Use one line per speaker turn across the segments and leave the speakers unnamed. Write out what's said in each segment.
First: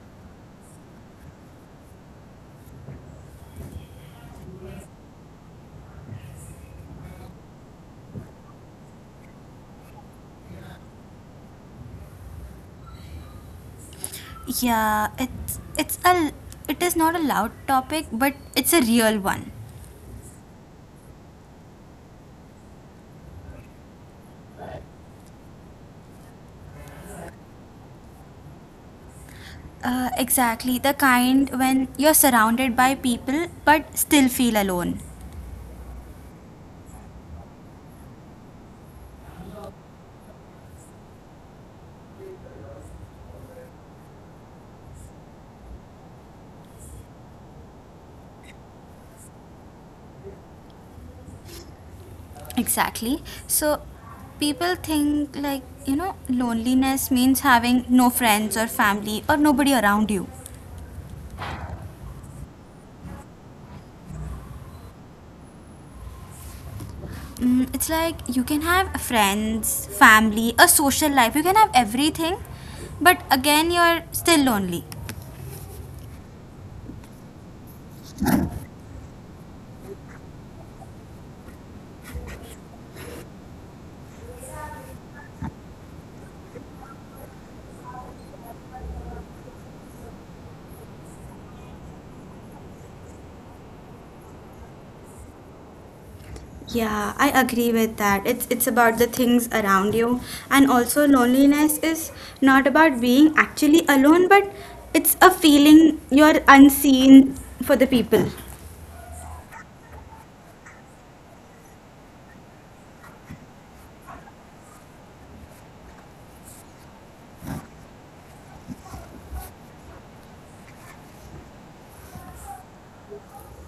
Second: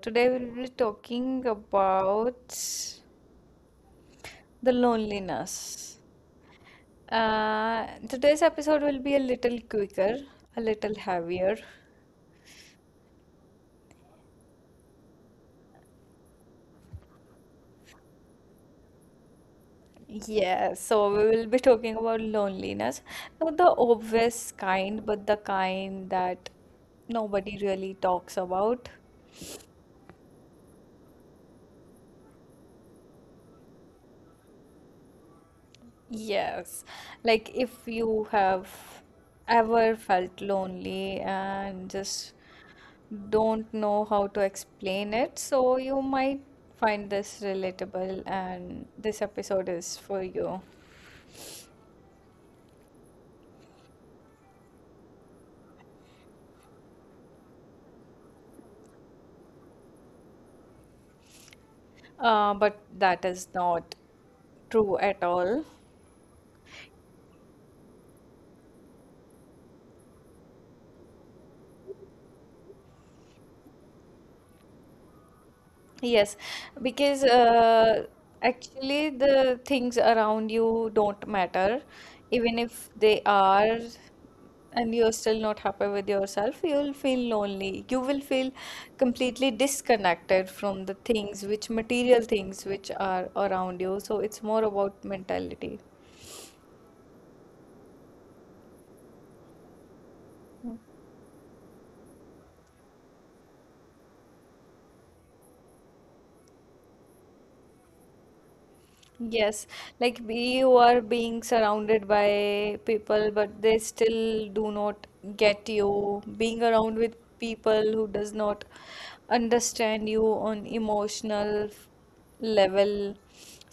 today we'll be talking about the loneliness. Today's episode will be a little quicker, a little heavier.
Yeah, it is not a loud topic, but it's a real one.
Yeah, so we will be talking about loneliness. Not the obvious kind, but the kind that nobody really talks about.
Exactly the kind when you're surrounded by people but still feel alone.
Yes, like if you have ever felt lonely and just don't know how to explain it, so you might find this relatable, and this episode is for you.
Exactly. So people think, like, you know, loneliness means having no friends or family or nobody around you.
But that is not true at all.
It's like you can have friends, family, a social life. You can have everything, but again you're still lonely.
Yes, because actually the things around you don't matter. Even if they are, and you're still not happy with yourself, you'll feel lonely. You will feel completely disconnected from the things which material things which are around you. So it's more about mentality.
Yeah, I agree with that. It's about the things around you, and also loneliness is not about being actually alone but it's a feeling you're unseen for the people.
Yes, like you are being surrounded by people, but they still do not get you. Being around with people who does not understand you on emotional level.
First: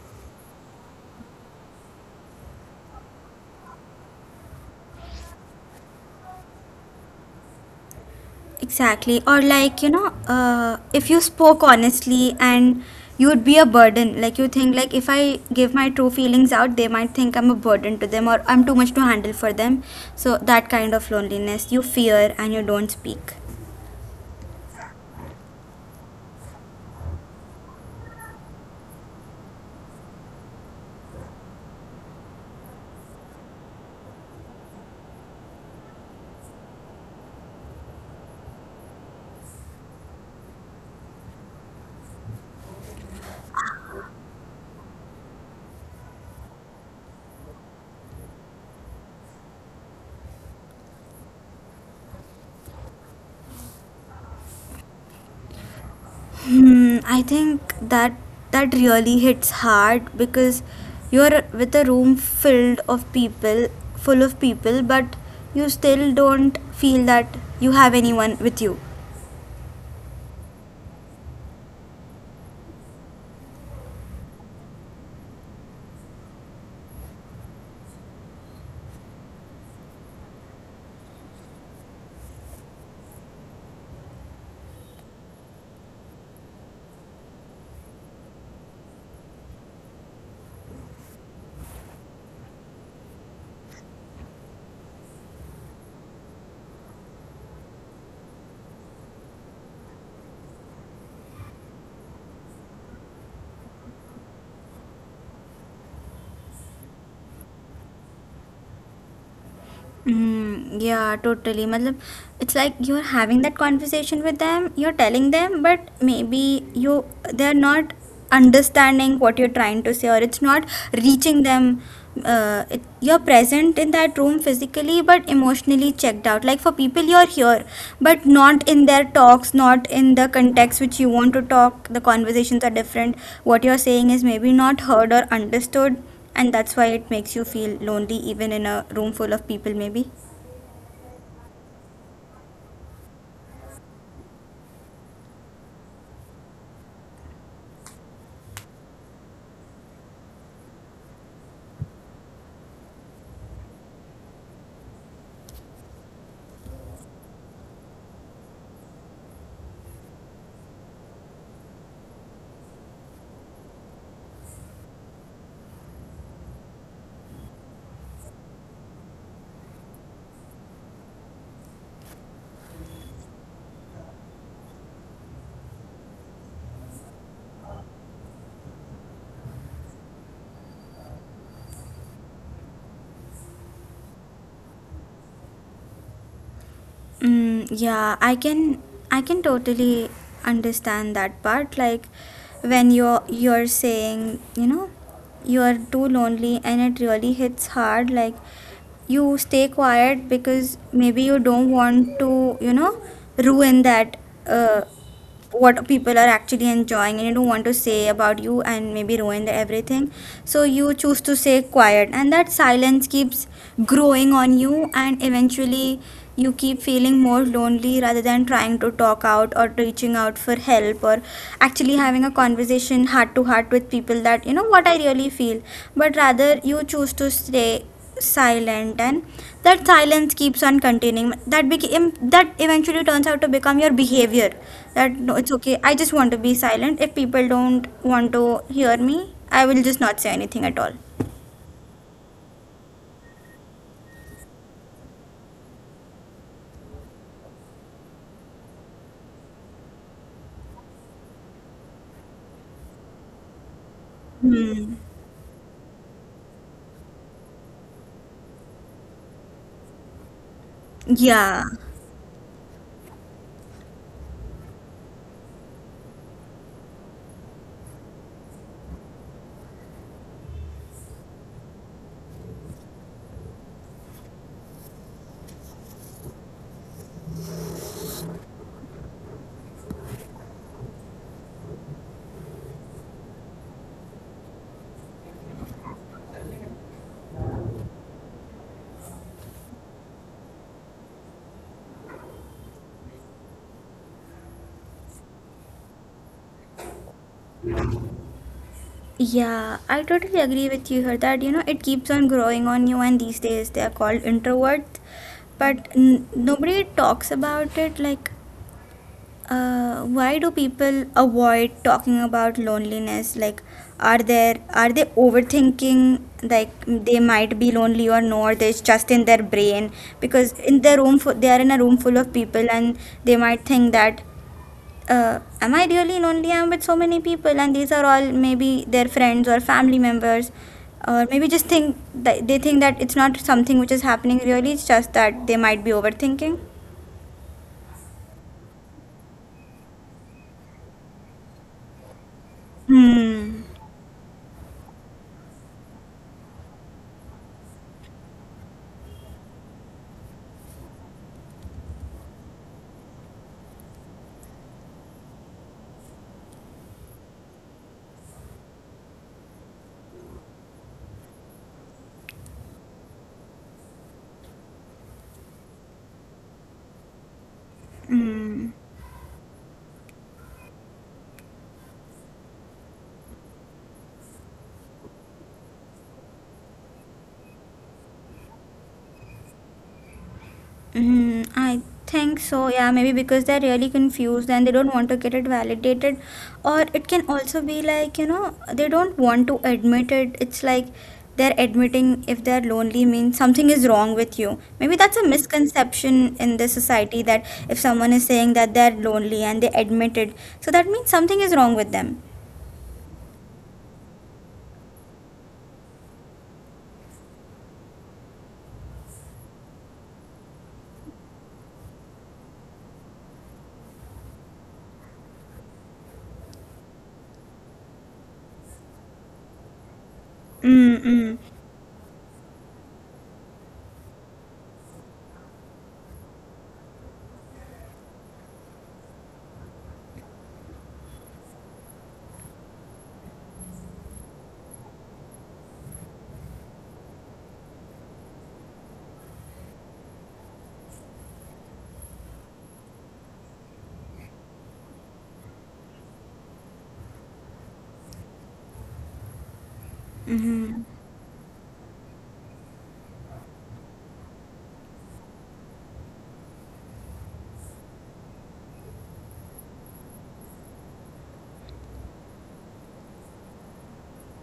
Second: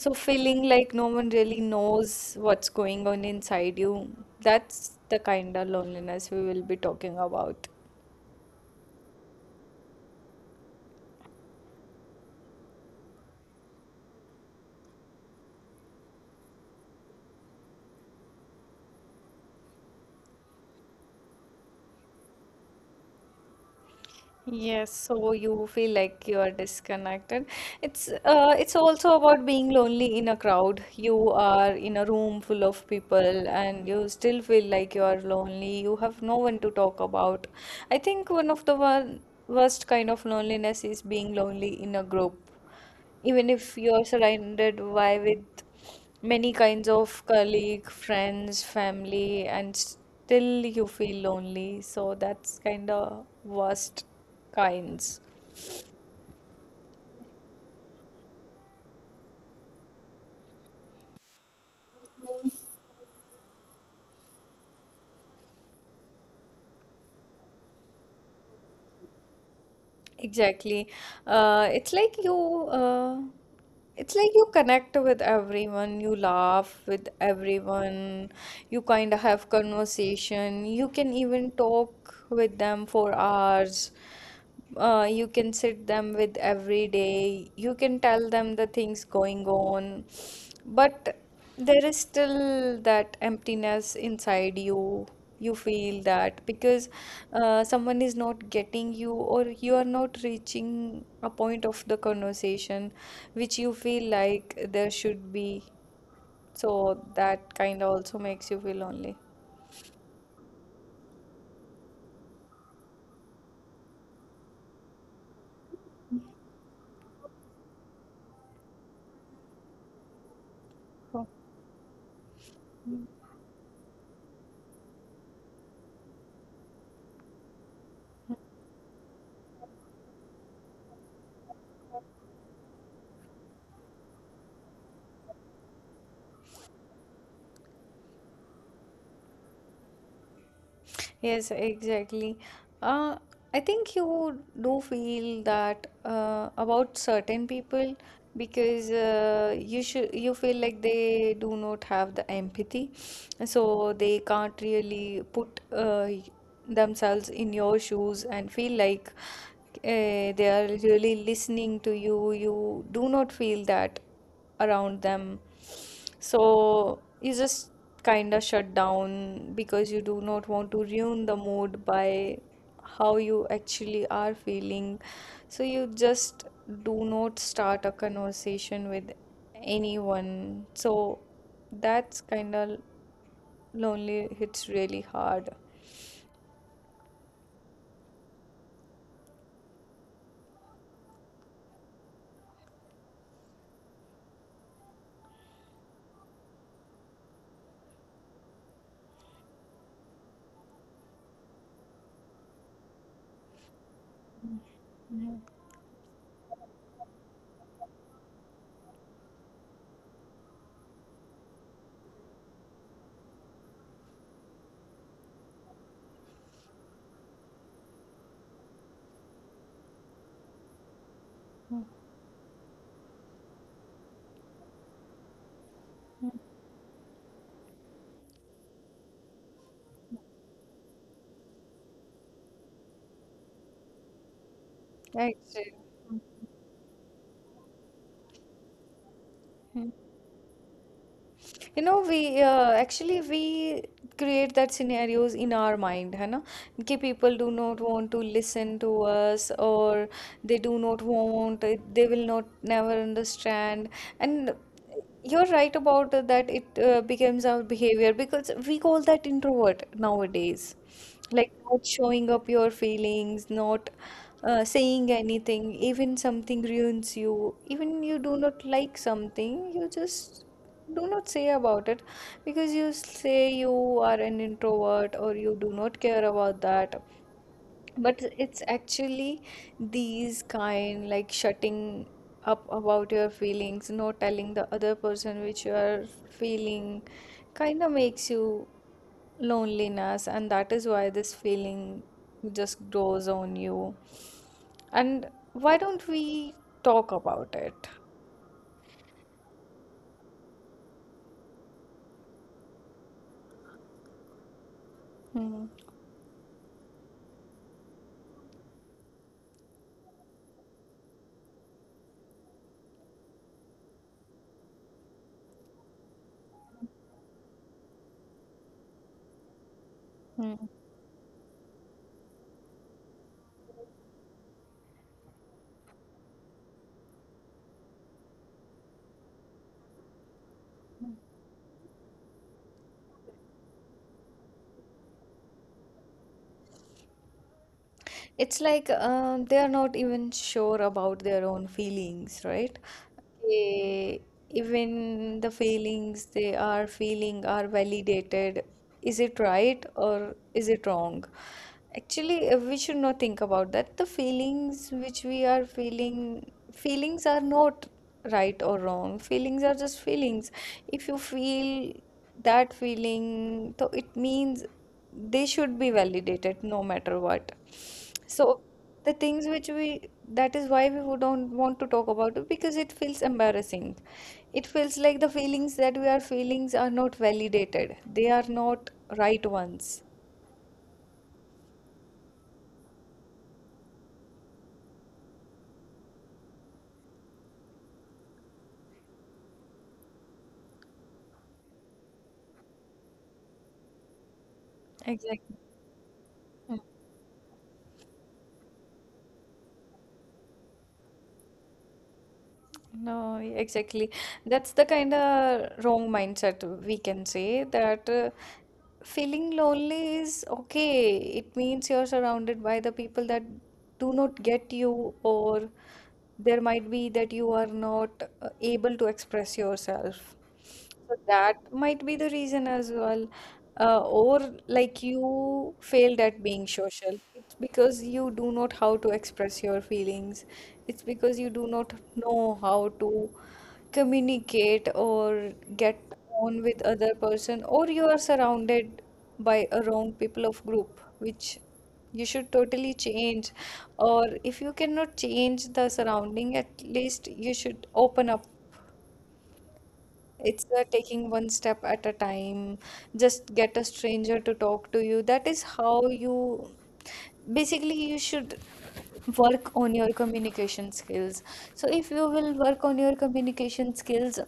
So feeling like no one really knows what's going on inside you. That's the kind of loneliness we will be talking about.
Exactly. Or, like, you know, if you spoke honestly and you would be a burden. Like, you think like if I give my true feelings out, they might think I'm a burden to them or I'm too much to handle for them. So that kind of loneliness, you fear and you don't speak.
Yes, so you feel like you are disconnected. It's also about being lonely in a crowd. You are in a room full of people and you still feel like you are lonely. You have no one to talk about. I think one of the worst kind of loneliness is being lonely in a group even if you're surrounded by with many kinds of colleague, friends, family, and still you feel lonely. So that's kind of worst kinds.
I think that really hits hard because you're with a room filled of people, full of people, but you still don't feel that you have anyone with you.
Exactly. Uh, it's like you. Uh, it's like you connect with everyone, you laugh with everyone, you kind of have conversation, you can even talk with them for hours, you can sit them with every day, you can tell them the things going on, but there is still that emptiness inside you. You feel that because someone is not getting you or you are not reaching a point of the conversation which you feel like there should be. So that kind of also makes you feel lonely.
Yeah, totally. Matlab, it's like you're having that conversation with them, you're telling them, but maybe you they're not understanding what you're trying to say, or it's not
So
reaching them. You're present in that room physically, but emotionally checked out. Like, for people, you're here, but not in their talks, not in the context which you want to talk. The conversations are different. What you're saying is maybe not heard or understood, and that's why it makes you feel lonely even in a room full of people maybe.
yes, exactly. Uh, I think you do feel that about certain people because you feel like they do not have the empathy, so they can't really put themselves in your shoes and feel like they are really listening to you. You do not feel that around them. So you just kind of shut down because you do not want to ruin the mood by how you actually are feeling. So you just do not start a conversation with anyone. So that's kind of lonely. It's really hard.
Yeah, I can totally understand that part, like when you're saying, you know, you are too lonely and it really hits hard. Like, you stay quiet because maybe you don't want to, you know, ruin that, uh, what people are actually enjoying, and you don't want to say about you and maybe ruin the everything, so you choose to say quiet and that silence keeps growing on you and eventually you keep feeling more lonely rather than trying to talk out or reaching out for help or
Mm.
actually having a conversation heart to heart with people, that, you know, what I really feel. But rather, you choose to stay silent and that silence keeps on continuing, that became that eventually turns out to become your behavior, that no, it's
Actually,
okay, I just want to be silent. If people don't want to hear me, I will just not say anything at all.
you know, we create that scenarios in our mind, है ना? कि people do not want to listen to us or they do not want, they will not never understand. And
Hmm.
you're right about that, it becomes our behavior because we call that introvert nowadays. Like
Yeah.
not showing up your feelings, not saying anything, even something ruins you, even you do not like something, you just do not say about it because you say you are an introvert or you do not care about that, but it's actually these kind like shutting up about your feelings, not telling the other person which you are feeling kind of makes you loneliness, and that is why this feeling just grows on you. And why don't we talk about it?
Yeah, I totally agree with you here that, you know, it keeps on growing on you, and these days they are called introverts,
Hmm.
but n nobody talks about it. Like, why do people avoid talking about loneliness? Like, are they overthinking? Like, they might be lonely or no? Or it's just in their brain because
hmm.
in their room, they are in a room full of people, and they might think that, am I really lonely? I'm with so many people, and these are all maybe their friends or family members, or maybe just think that they think that it's not something which is happening really. It's just that they might be overthinking.
It's like they are not even sure about their own feelings, right?
Hmm.
They, even the feelings they are feeling are validated. Is it right or is it wrong? Actually, we should not think about that. The feelings which we are feeling, feelings are not right or wrong. Feelings are just feelings. If you feel that feeling, so it means they should be validated no matter what. So
Hmm.
the things which we, that is why we would don't want to talk about it because it feels embarrassing. It feels like the feelings that we are feelings are not validated. They are not right ones.
I think so, yeah, maybe because they're really confused and they don't want to get it validated. Or it can also be like, you know, they don't want to admit it. It's like they're admitting if they're lonely means something is wrong with you. Maybe that's a
Exactly.
misconception in the society that if someone is saying that they're lonely and they admit it, so that means something is wrong with them.
No, exactly. That's the kind of wrong mindset, we can say that feeling lonely is okay. It means you're surrounded by the people that do not get you, or there might be that you are not able to express yourself. So
Mm-mm.
that might be the reason as well. Or like you failed at being social. It's because you do not how to express your feelings. It's because you do not know how to communicate or get on with other person, or you are surrounded by a wrong people of group which you should totally change. Or if you cannot change the surrounding, at least you should open up. It's
Mm-hmm.
taking one step at a time. Just get a stranger to talk to you. That is how you basically, you should work on your communication skills. So if you will work on your communication skills,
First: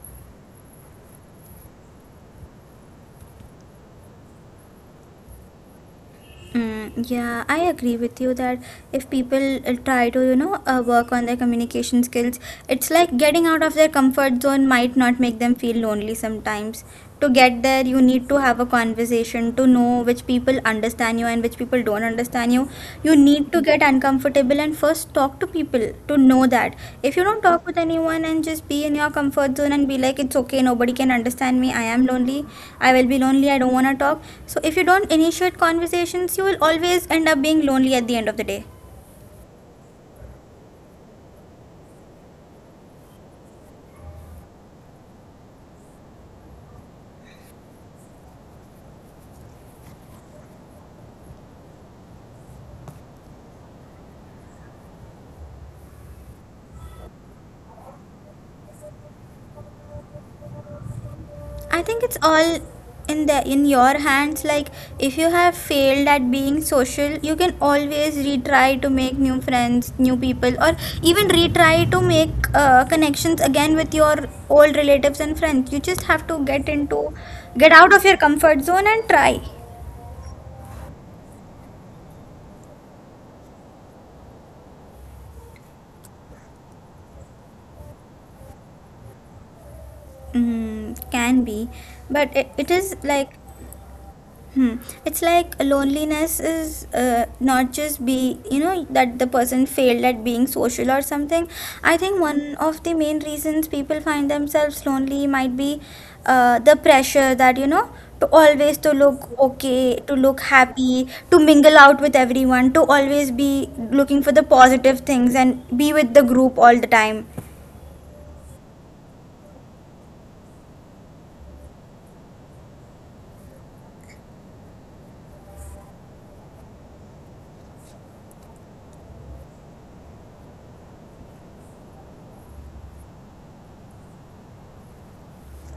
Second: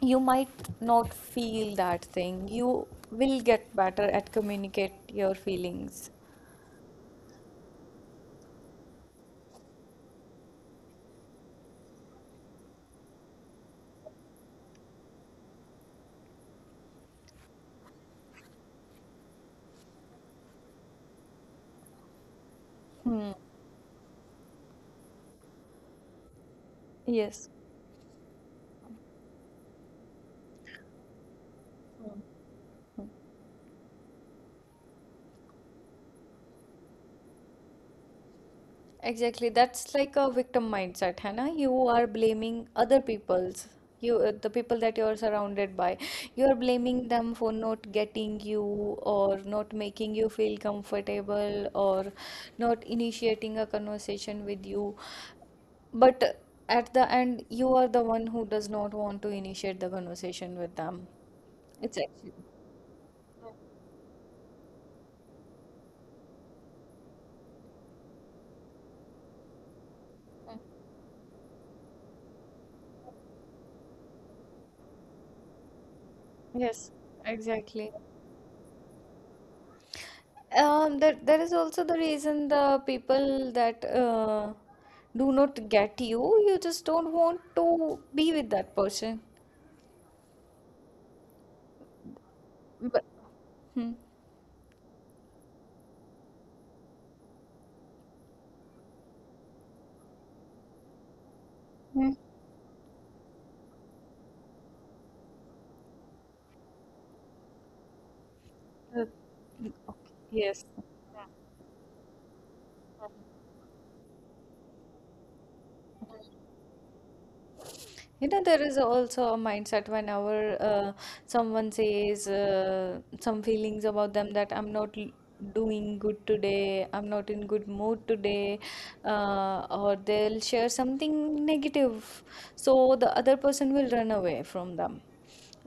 you might not feel that thing. You will get better at communicate your feelings.
Yeah, I agree with you that if people try to, you know, work on their communication skills, it's like getting out of their comfort zone might not make them feel lonely sometimes. To get there, you need to have a conversation to know which people understand you and which people don't understand you. You
Hmm.
need to get uncomfortable and first talk to people to know that if you don't
Yes.
talk with anyone and just be in your comfort zone and be like, it's okay, nobody can understand me, I am lonely, I will be lonely, I don't want to talk. So if you don't initiate conversations, you will always end up being lonely at the end of the day.
Exactly. That's like a victim mindset, है ना? You are blaming other people's, you the people that you are surrounded by. You are blaming them for not getting you or not making you feel comfortable or not initiating a conversation with you. But at the end, you are the one who does not want to initiate the conversation with them.
I think
It's
it's
actually,
all in your hands. Like, if you have failed at being social, you can always retry to make new friends, new people, or even retry to make connections again with your old relatives and friends. You just have to
yes,
get out
exactly.
of your comfort zone and try.
There, there is also the reason the people that do not get you, you just don't want to be with that person.
Can be, but it is
But
like.
Hmm.
Hmm. It's like loneliness is, not just be, you know, that the person failed at being social or something. I think
hmm.
one of the main reasons people find themselves lonely might be, the pressure that, you know, to always to
Uh,
look okay,
okay,
to look
yes.
happy, to mingle out with everyone, to always be looking for the positive things and be with the group all the time.
You know, there is also a mindset whenever someone says some feelings about them that I'm not doing good today, I'm not in good mood today, or they'll share something negative. So the other person will run away from them.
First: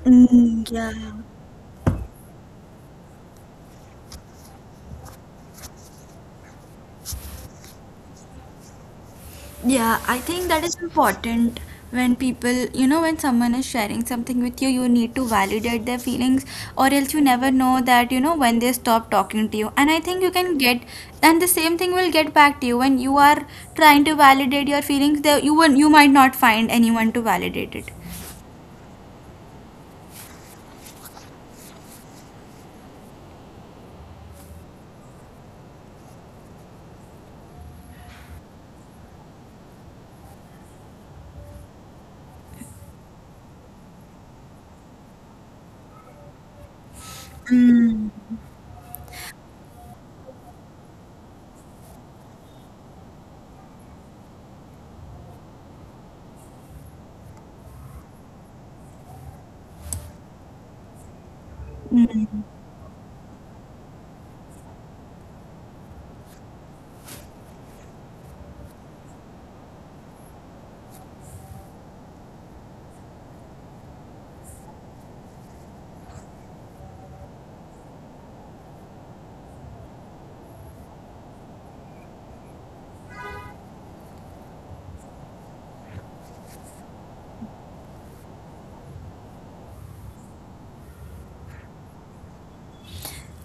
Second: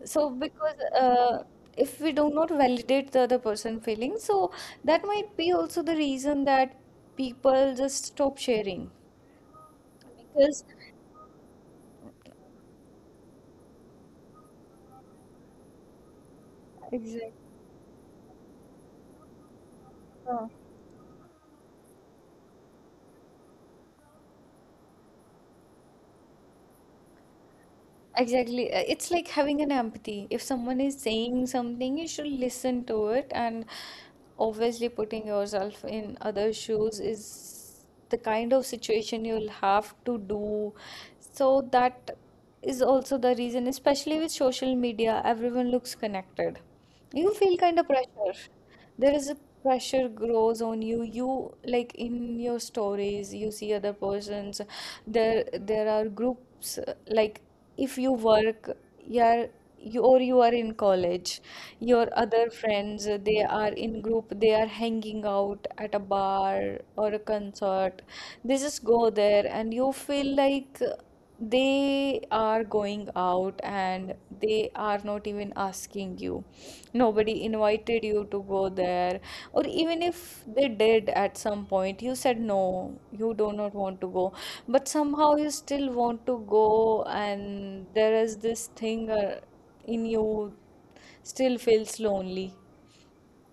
So
Mm,
because
yeah.
if we do not validate the other person feelings, so that might be also the reason that people just stop sharing
Yeah, I think that
because
is important when people, you know, when someone is sharing something with you, you need to validate their feelings, or else you
exactly.
never know that, you know, when they stop talking to you. And I think and the same thing will get back to you when you are trying to validate your feelings. There, you might not find anyone to validate it.
Exactly. It's like having an empathy. If someone is saying something, you should listen to it. And obviously, putting yourself in other shoes is the kind of situation you'll have to do. So that is also the reason, especially with social media, everyone looks connected. You feel kind of pressure. There is a pressure grows on you. You like in your stories, you see other persons. There are groups like if you work you're you or you are in college, your other friends they are in group, they are hanging out at a bar or a concert. They just go there and you feel like they are going out and they are not even asking you, nobody invited you to go there, or even if they did at some point, you said no, you do not want to go, but somehow you still want to go, and there is this thing in you still feels lonely.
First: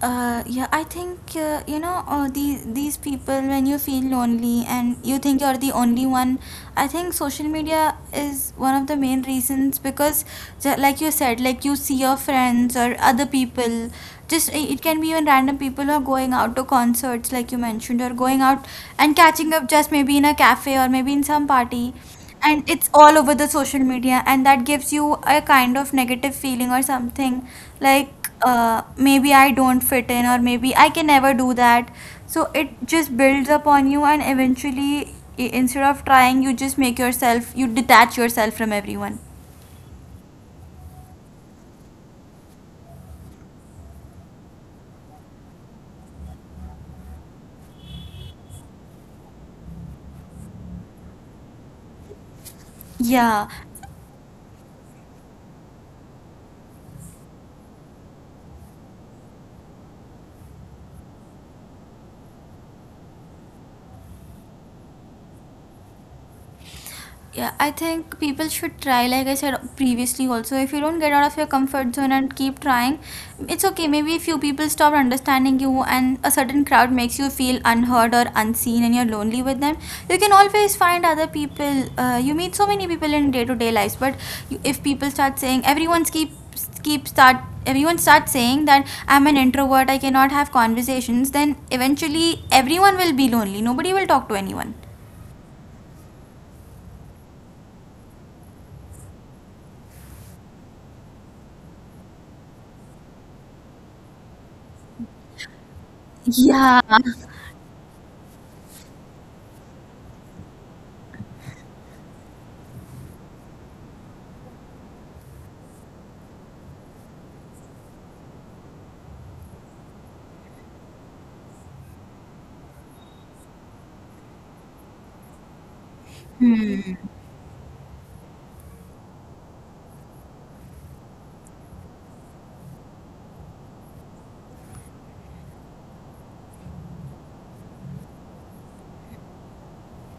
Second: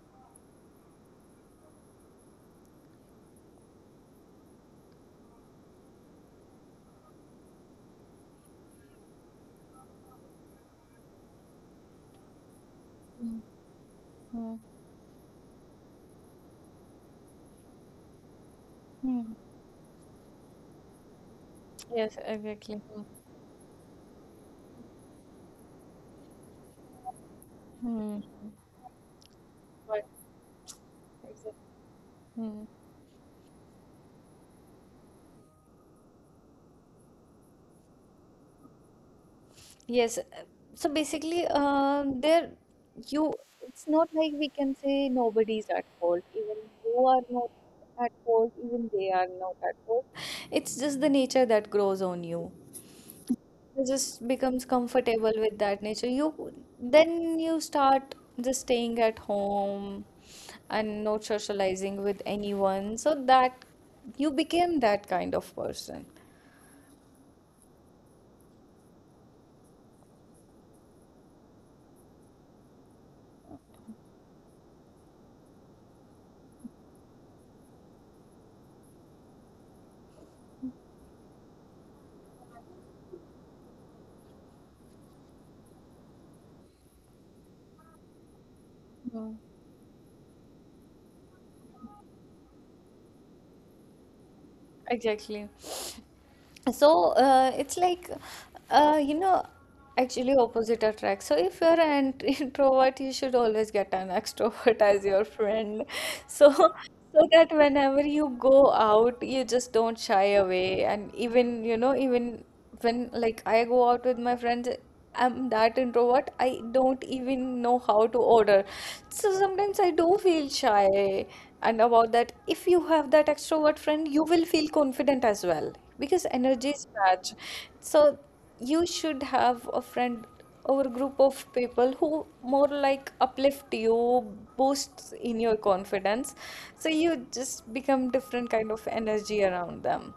Yeah, I think you know, these people when you feel lonely and you think you're the only one. I think social media is one of the main reasons because, like you said, like, you see your friends or other people. Just,
Hmm.
it can be even random people who are going out to concerts, like you mentioned, or going out and
Mm.
catching up just maybe in a cafe or maybe in some party.
Yes,
And
exactly.
it's all over the social media, and that gives you a kind of negative feeling or something
Hmm. Mm.
like, maybe I don't
But
fit in, or maybe I can never do
exactly.
that. So
Hmm.
it just builds up on you, and eventually, instead of trying, you detach yourself from everyone.
Yes. So basically, there you, it's not like we can say nobody's at fault. Even you are not at fault, even they are not at fault. It's just the nature that grows on you.
Yeah.
You just becomes comfortable with that nature. You then you start just staying at home and not socializing with anyone. So that you became that kind of person.
Yeah, I think people should try, like I said previously also. If you don't get out of your comfort zone and keep trying, it's okay. Maybe a few people stop understanding you and a certain crowd makes you feel unheard or unseen and you're lonely with them. You can always find other people. You meet so many people in day to day lives, but if people start saying, keep start everyone starts saying that I'm an
Hmm.
introvert, I cannot have conversations, then eventually everyone will be lonely, nobody will talk to anyone.
Exactly. So it's like you know, actually opposite attracts. So if you're an introvert, you should always get an extrovert as your friend. So,
Yeah,
so that whenever you go out, you just don't shy away. And even, you know, even when like I go out with my friends, I'm that introvert, I don't even know how to order. So sometimes I do feel shy. And about that, if you have that extrovert friend, you will feel confident as well because energies match. So you should have a friend our group of people who more like uplift you, boosts in your confidence. So you just become different kind of energy around them.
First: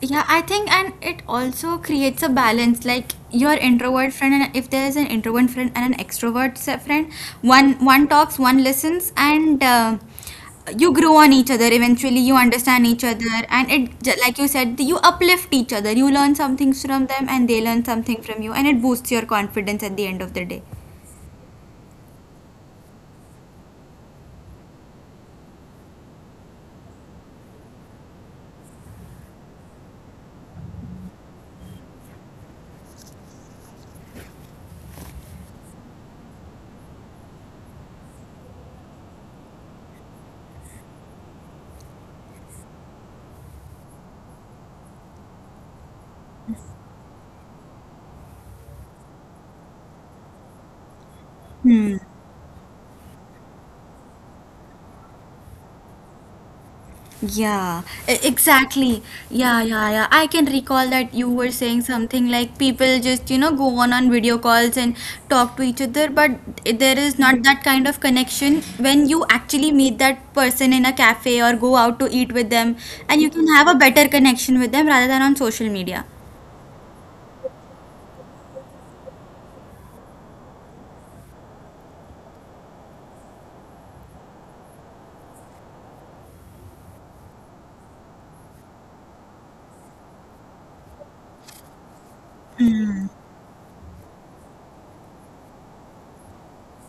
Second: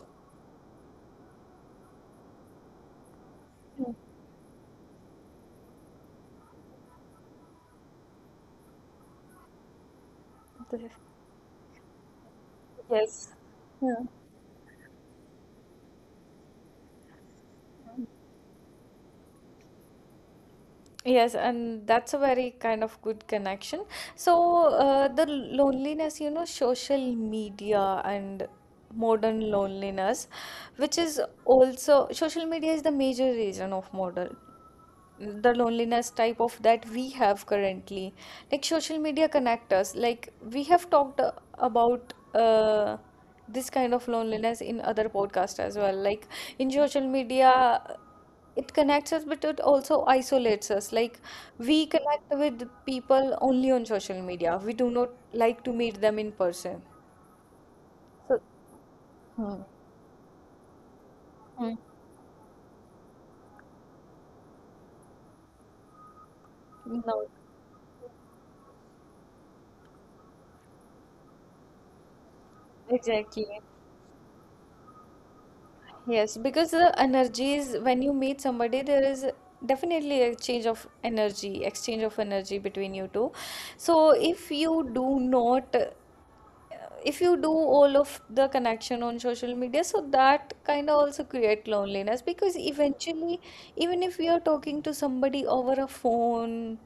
yeah, I think, and it also creates a balance, like, your introvert friend and if there is an introvert friend and an extrovert friend, one talks, one listens, and
The-
you grow on each other, eventually you understand each
yes.
other, and it,
Yeah.
like you said, you uplift each other, you learn some things from them and they learn something from you, and it boosts your confidence at the end of the day.
Yes, and that's a very kind of good connection. So, the loneliness, you know, social media and modern loneliness, which is also social media is the major reason of modern the loneliness type of that we have currently. Like social media connect us, like we have talked about this kind of loneliness in other podcasts as well. Like in social media, it connects us but it also isolates us. Like we connect with people only on social media, we do not like to meet them in person.
Yeah,
So
exactly. Yeah,
hmm.
yeah, yeah. I can recall that you were
Hmm.
saying something like people just, you know, go on video calls and talk to each other, but there is
No,
not that kind of connection when you actually meet that person in a cafe or go out to eat with them, and you
exactly.
can have a better connection with them rather than on social media.
Yes, because the energies, when you meet somebody, there is definitely a change of energy, exchange of energy between you two. So if you do not, if you do all of the connection on social media, so that kind of also create loneliness because eventually, even if you are talking to somebody over a phone,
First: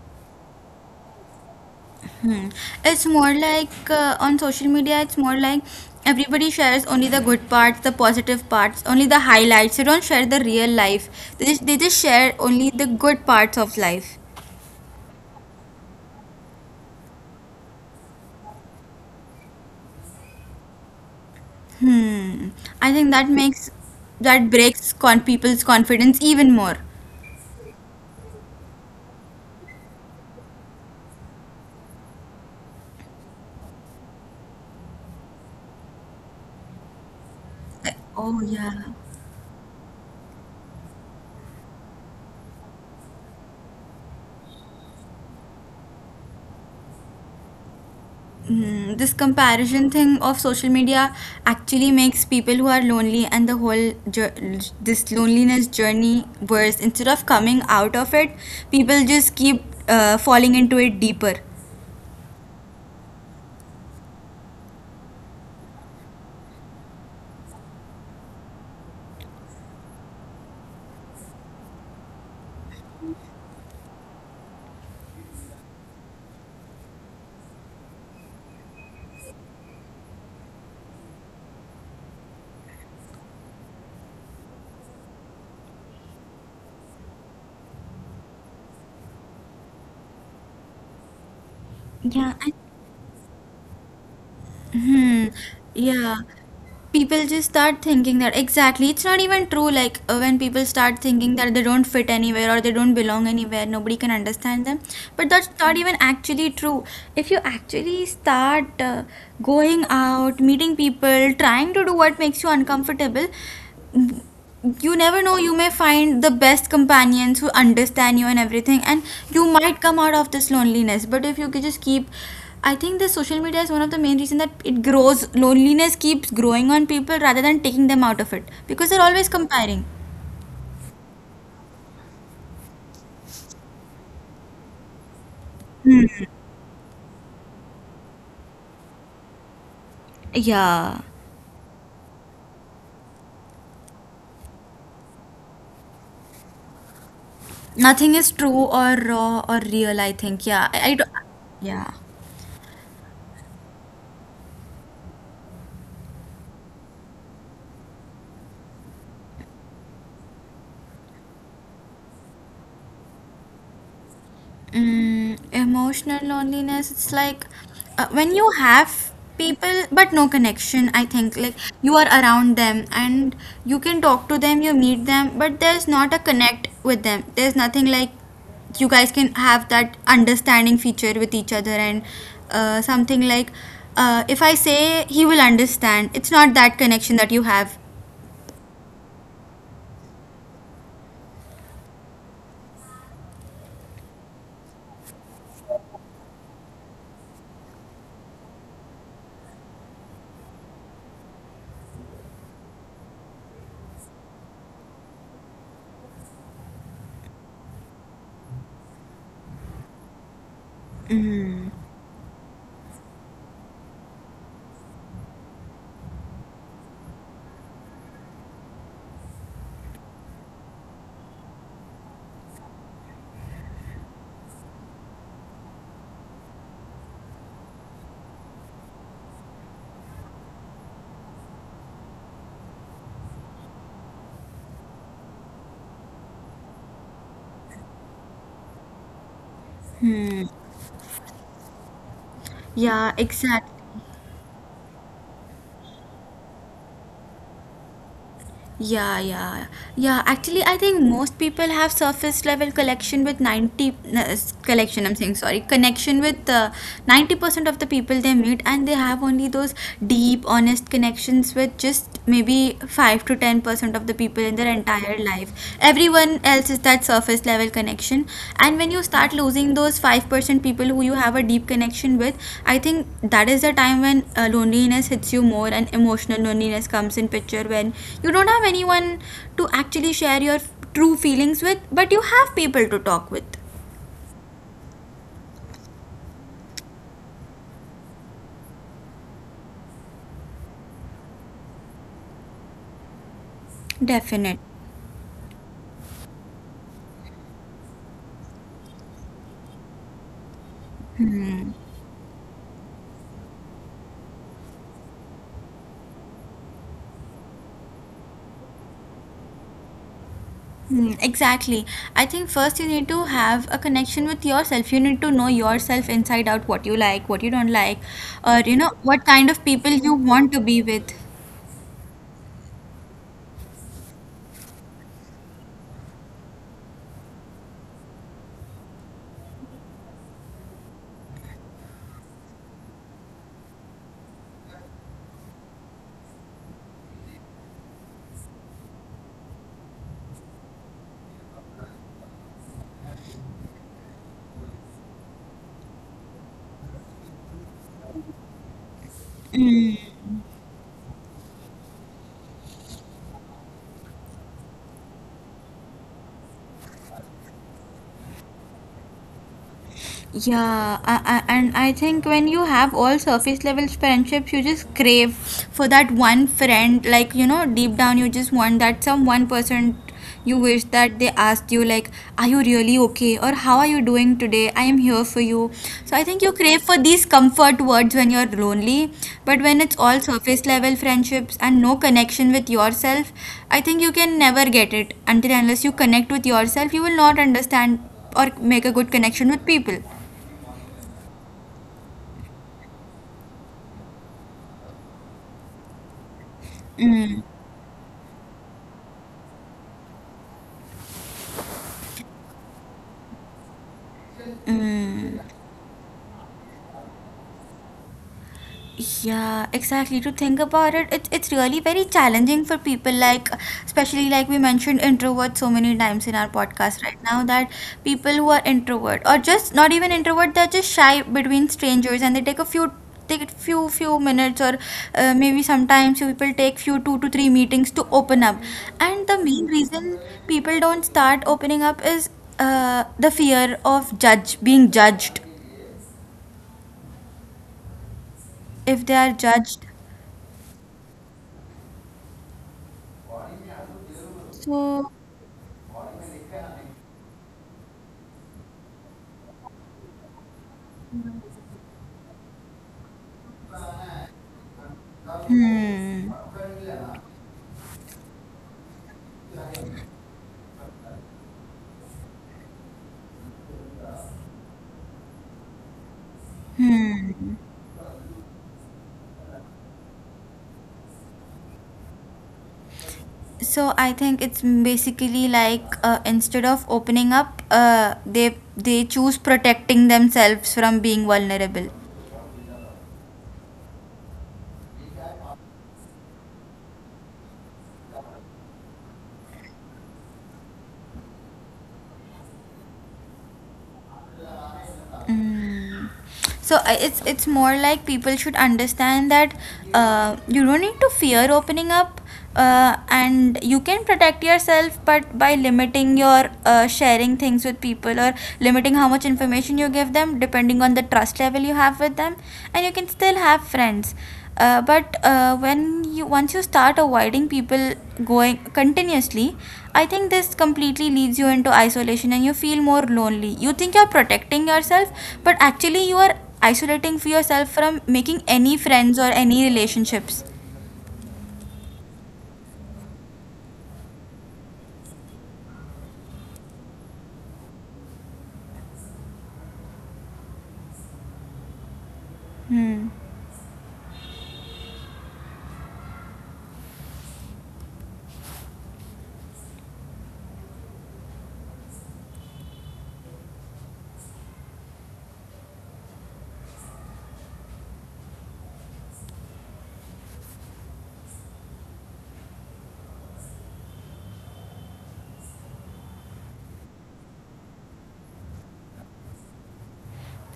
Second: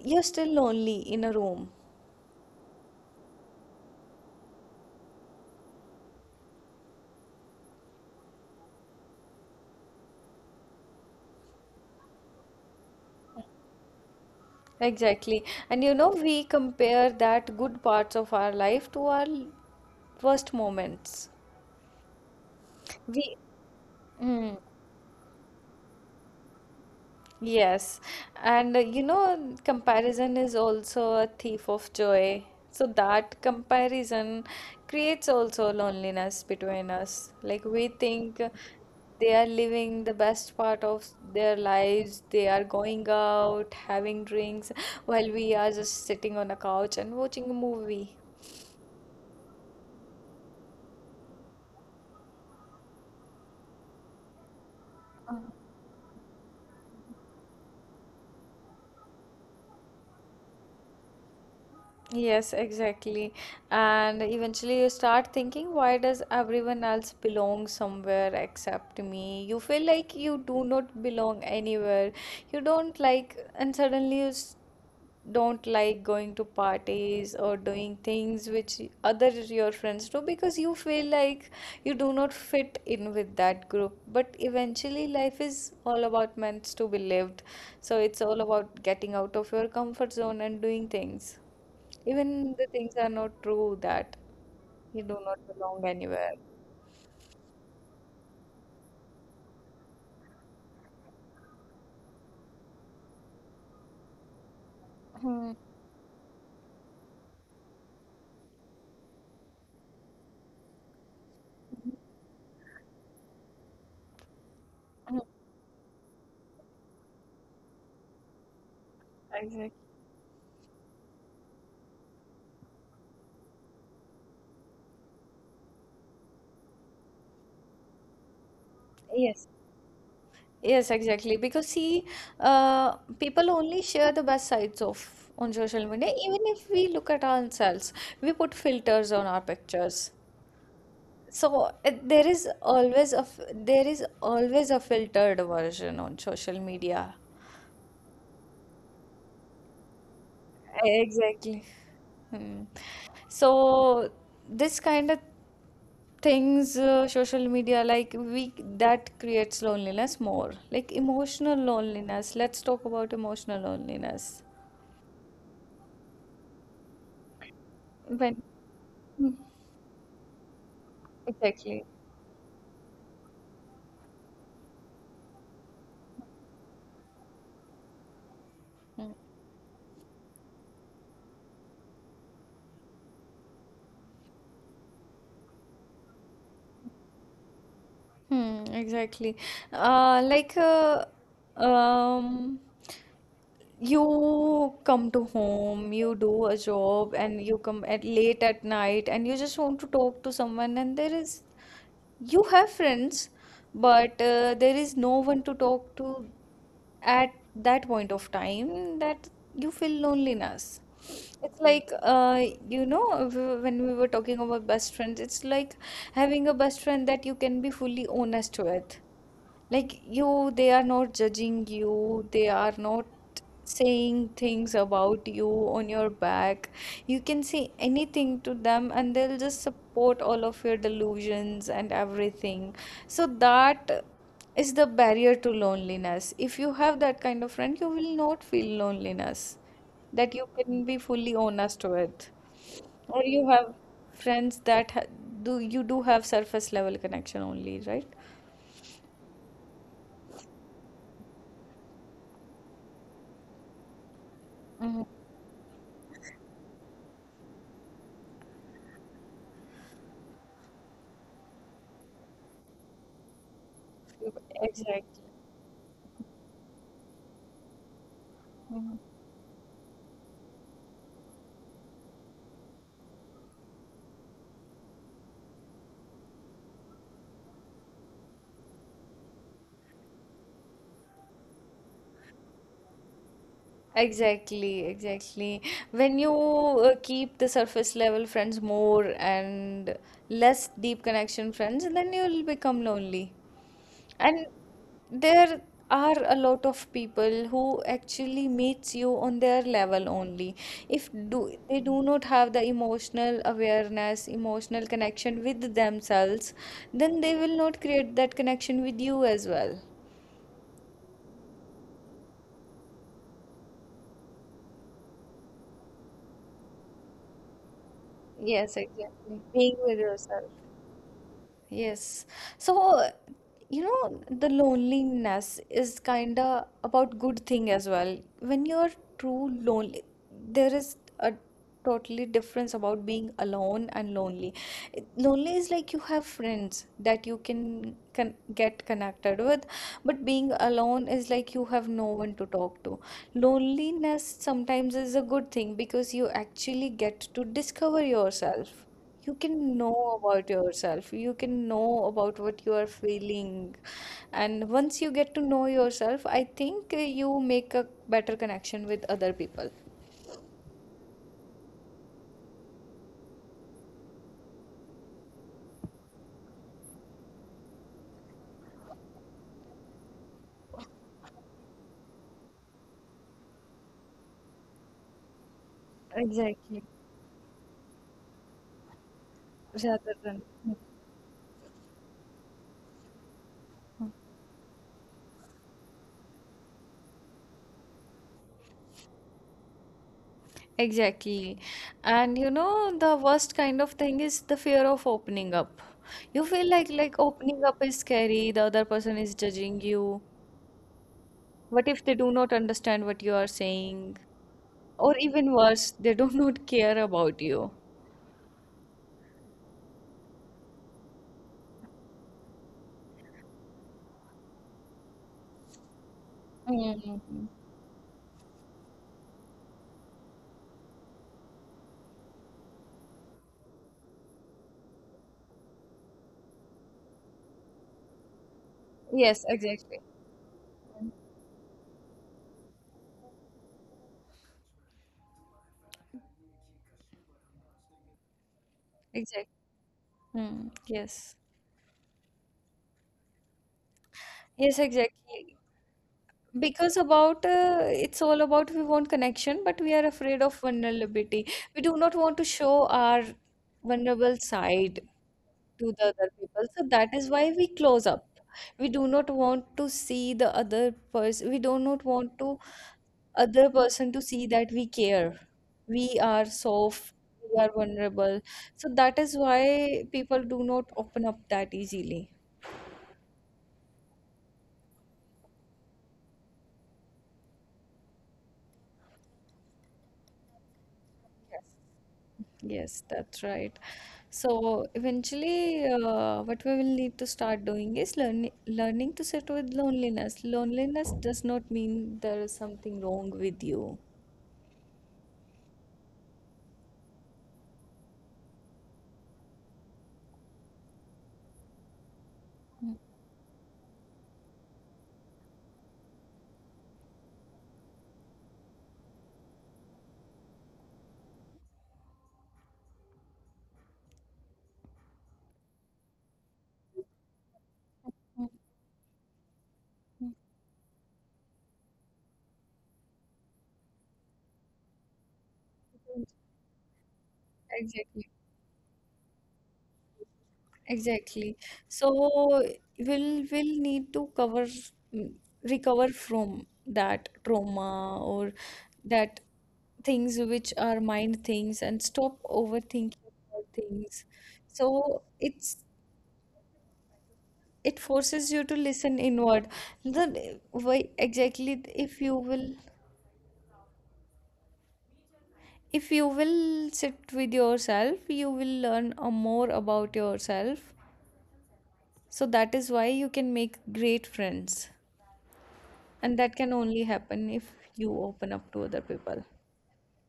you're still lonely in a room.
Hmm. It's more like, on social media, it's more like everybody shares only the good parts, the positive parts, only the highlights. They don't share the real life. They just share only the good parts of life.
Exactly. And you know, we compare that good parts of our life to our worst moments.
Hmm. I think
We,
that
mm,
breaks con people's confidence even more.
yes, and you know, comparison is also a thief of joy. So that comparison creates also loneliness between us. Like we
Oh
think
yeah.
they are living the best part of their lives, they are going out, having drinks, while we are just sitting on a couch and watching a movie.
This comparison thing of social media actually makes people who are lonely and this loneliness journey worse. Instead of coming out of it, people just keep falling into it deeper.
Yes, exactly. And eventually you start thinking, why does everyone else belong somewhere except me? You feel like you do not belong anywhere. You don't like, and suddenly don't like going to parties or doing things which other your friends do because you feel like you do not fit in with that group. But eventually life is all about meant to be lived. So it's all about getting out of your comfort zone and doing things.
Yeah.
Even the things are not true that you do
Hmm.
not belong
Yeah.
anywhere.
People just start thinking that, exactly. It's not even true. Like, when people start thinking that they don't fit anywhere or they don't belong anywhere, nobody can understand them. But that's
Hmm.
not even actually true. If you actually start going out, meeting people, trying to do what makes you uncomfortable, you
Hmm.
never know, you may find the best companions who understand you and everything, and you might
Exactly.
come out of this loneliness. But if you could just keep, I think the social media is one of the main reason that it grows, loneliness keeps growing on people rather than taking them out of it, because they're always
Yes,
comparing.
yes, exactly. Because see, people only share the best sides of on social media. Even if we look at ourselves, we put filters on our pictures.
Yeah.
So there is always a filtered version on social media.
Nothing is true or raw or real, I think. Yeah, I don't.
Exactly.
Yeah.
Hmm. So this kind of things social media like we that creates loneliness, more like emotional loneliness. Let's talk about emotional loneliness.
Mm, emotional loneliness, it's like when
When
you have people but no connection, I think. Like,
exactly?
you are around them and you can talk to them, you meet them, but there's not a connect with them. There's nothing like you guys
Mm.
can have that understanding feature with each other, and something like, if I say he will understand, it's not that connection that you have.
Hmm, exactly. Like um you come to home, you do a job and you come at late at night and you just want to talk to someone, and there is, you have friends, but there is no one to talk to at that point of time, that you feel loneliness. It's
Hmm.
like, you know, when we were talking about best friends, it's like having a best friend that you can be fully honest with. Like you, they are not judging you, they are not saying things about you on your back. You can say anything to them and they'll just support all of your delusions and everything. So that is the barrier to loneliness. If you have that kind of friend, you will not feel loneliness, that you can be fully honest with.
Yeah,
Or you
exactly.
have friends that ha do you do have surface level connection only, right?
Yeah, yeah, yeah. Actually, I think most people have surface level collection with 90 collection. I'm saying sorry, connection with 90% of the people they meet, and they have only those deep, honest connections with just maybe 5 to 10% of the people in their
Exactly.
entire life. Everyone one else is that surface level connection, and
Mhm.
when you start losing those 5% people who you have a deep connection with, I think that is the time when loneliness hits you more, and emotional loneliness comes in picture when you don't have anyone to actually share your true feelings with, but you have people to talk with.
Exactly, exactly. When you keep the surface level friends more and less deep connection friends, then you'll become lonely. And
Definite.
there are a lot of people who actually meets you on their level only. If do they
Hmm.
do not have the emotional awareness, emotional connection with themselves, then they will not create that connection with you as well.
Hmm, exactly. I think first you need to have a connection with yourself. You need to know yourself inside out, what you like, what you don't like, or
Yes,
you know what
exactly.
kind of
Being
people
with
you
yourself.
want to be with.
Yes. So, you know, the loneliness is kind of about good thing as well. When you're true lonely, there is a totally difference about being alone and lonely. Lonely is like you have friends that you can get connected with, but being alone is like you have no one to talk to. Loneliness sometimes is a good thing because you actually get to discover yourself. You can know about yourself. You can know about what you are feeling. And once you get to know yourself, I think you make a better connection with other people.
Yeah, and I think when you have all surface level friendships, you just crave for that one friend. Like, you know, deep down, you just want that some one person. You wish that they asked you, like, are you really okay? Or how are you doing today? I am here for you. So, I think you crave
Exactly.
for these comfort words when you're lonely. But when it's
Rather
all
than
surface level friendships and no connection with yourself, I think you can never get it. Until unless you connect with yourself, you will not understand or make a good connection with people.
exactly. And you know, the worst kind of thing is the fear of opening up. You feel like opening up is scary, the other person is judging you. What if they do not understand what you are saying? Or
Mm,
even worse, they do not care about you.
yeah, exactly. To think about it, it's really very challenging for people, like, especially like we mentioned introverts so many times in our podcast right now,
Mm.
that people who are introvert or just not even introvert, they're just shy between strangers, and they take a few, take it few minutes, or maybe sometimes you people take few 2 to 3 meetings to open up. And the
Yes,
main
exactly.
reason people don't start opening up is the fear of judge being judged, if they are
Exactly.
judged.
Hmm. Yes. Yes,
So,
exactly. Because about it's all about we want connection, but we are afraid of vulnerability. We do not want to show our vulnerable side to
hmm,
the other people. So that is why we close up. We do not want to see the other person. We do not want to other person to see that we care. We are
hmm.
soft. We are vulnerable. So that is why people do not open up that easily.
So I think it's basically like, instead of opening up, they choose protecting themselves from being vulnerable.
Yes, that's right. So eventually, what we will need to start doing is learning to sit with loneliness. Loneliness does not mean there is something wrong with you.
Mm. So it's more like people should understand that you don't need to fear opening up, and
Mm,
you can protect yourself, but by limiting your sharing things with people, or limiting how much information you give them, depending on the trust level you have with them, and you can still have friends, but when you once you start avoiding people, going
mm,
continuously, I think this
mm.
completely leads you into isolation, and you feel more lonely. You think you're protecting yourself, but actually you are
Mhm.
isolating for yourself from making any
Exactly,
friends or any relationships.
exactly. So we'll will need to recover from that trauma or that things which are mind things, and stop
Hmm.
overthinking about things. So it's, it forces you to listen inward, the why exactly. If you will sit with yourself, you will learn a more about yourself, so that is why you can make great friends, and that can only happen if you open up to other people.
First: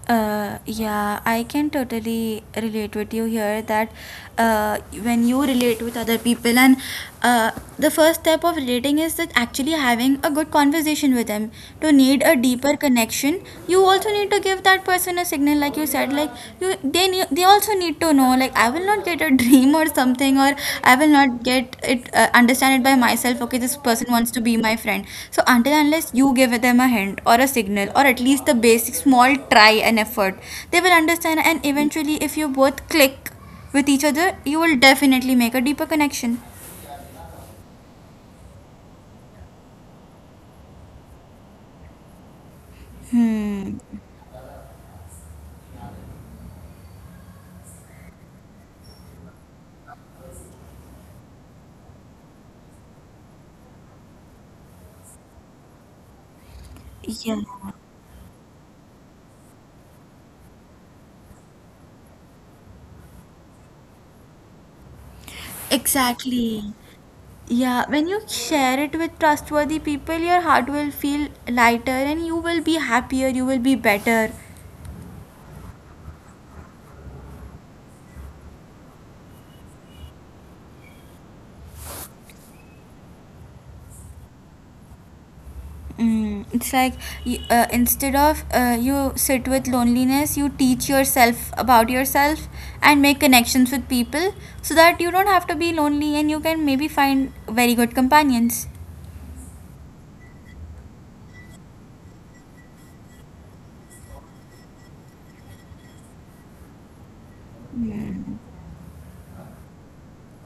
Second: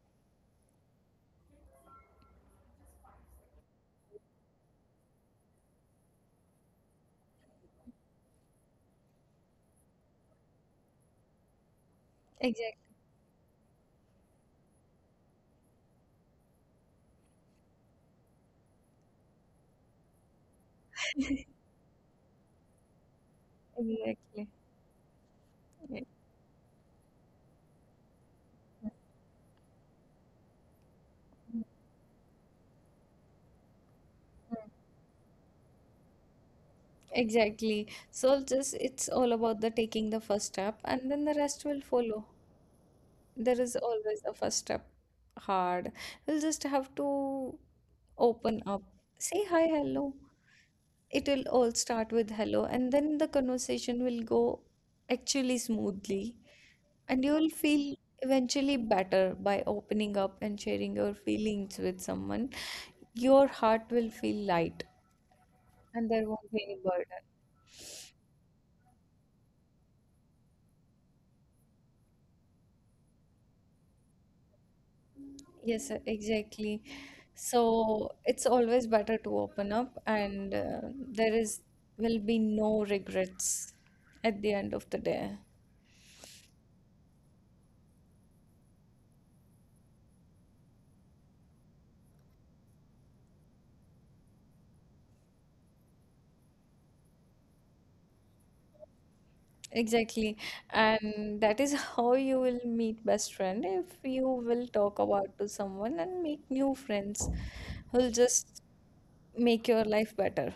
Yeah, I can totally relate with you here, that when you relate with other people, and uh, the first step of relating is that actually having a good conversation with them. To need a deeper
Exactly,
connection, you also need to give that person a signal, like you said, like you they need. They also need to know, like, I will not get a dream or something, or I will not get it, understand it by myself, okay, this person wants to
exactly.
be my friend. So until
Yeah.
unless you give them a hint or a signal, or at least the basic small try and effort, they will understand, and eventually if you both click with each other, you will definitely make a deeper connection.
Exactly. So just it's all about the taking the first step, and then the rest will follow. There is
Hmm.
always a first step hard. You'll just have to open up, say hi, hello. It will all start with hello, and then the conversation will go actually smoothly, and you'll
Yeah,
feel eventually better by opening up and sharing your feelings with someone. Your heart will feel light, and there won't be any
exactly.
burden.
Yeah, when you share it with trustworthy people, your heart will feel lighter, and you will be happier, you will be better.
Yes, exactly. So it's always better to open up, and there is will be no regrets at the end of the day.
Mm, it's like, instead of you sit with loneliness, you teach yourself about yourself, and make connections with people, so that you don't have to be lonely, and you can maybe find very good companions.
Exactly. And that is how you will meet best friend if you will talk about to someone and make new friends who'll
Mm.
just make your life better.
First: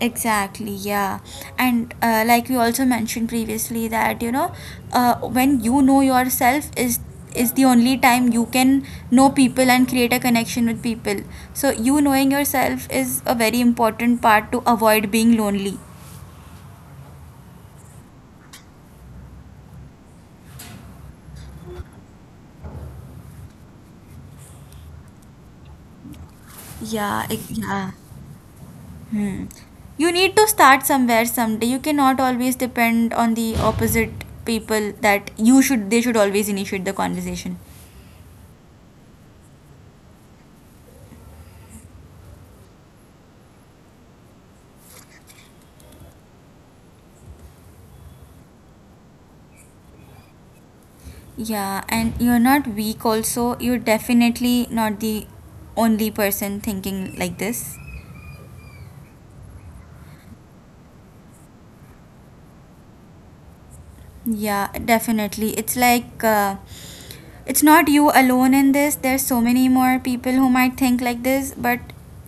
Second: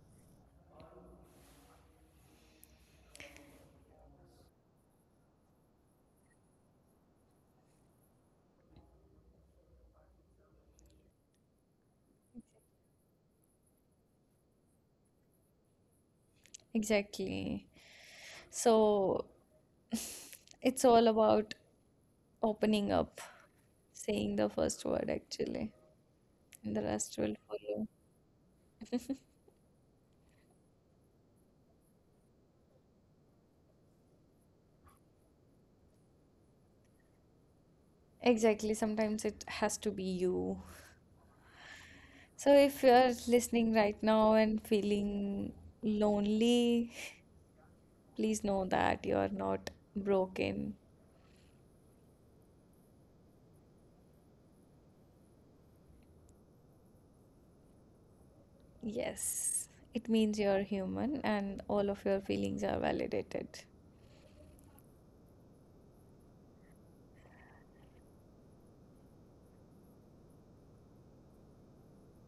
Exactly, yeah. And like we also mentioned previously, that you know, when you know yourself is the only time you can know people and create a connection with people. So you knowing yourself is a very important part to avoid being lonely.
Exactly. So it's all about opening up, saying the first word actually, and the rest
Yeah,
will follow.
yeah. Hmm. You need to start somewhere someday. You cannot always depend on the opposite people, that you should they should always initiate the conversation.
Exactly, sometimes it has to be you. So if you're listening right now and feeling lonely, please know that you're not broken.
Yeah, and you're not weak also. You're definitely not the only person thinking like this.
Yes, it means you're human and all of your feelings are validated.
Yeah, definitely. It's like, it's not you alone in this, there's so many more people who might think like this. But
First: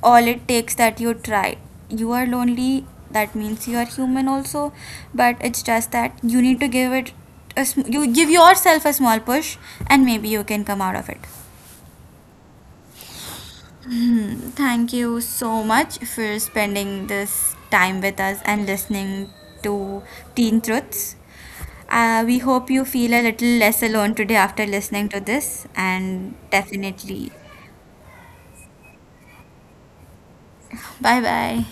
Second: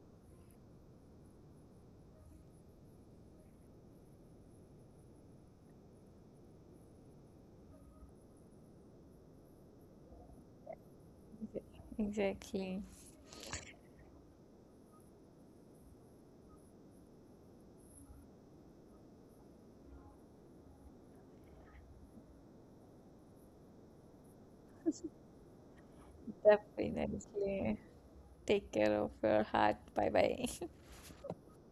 all it takes that you try. You are lonely, that means you are human also. But it's just that you need to give it you give yourself a small push, and maybe you can come out of it.
Yeah, exactly.
Hmm, thank you so much for spending this time with us, and listening to teen truths. We hope you feel a little less alone today after listening to this, and definitely
Definitely. Take care of your heart. Bye bye.
bye bye.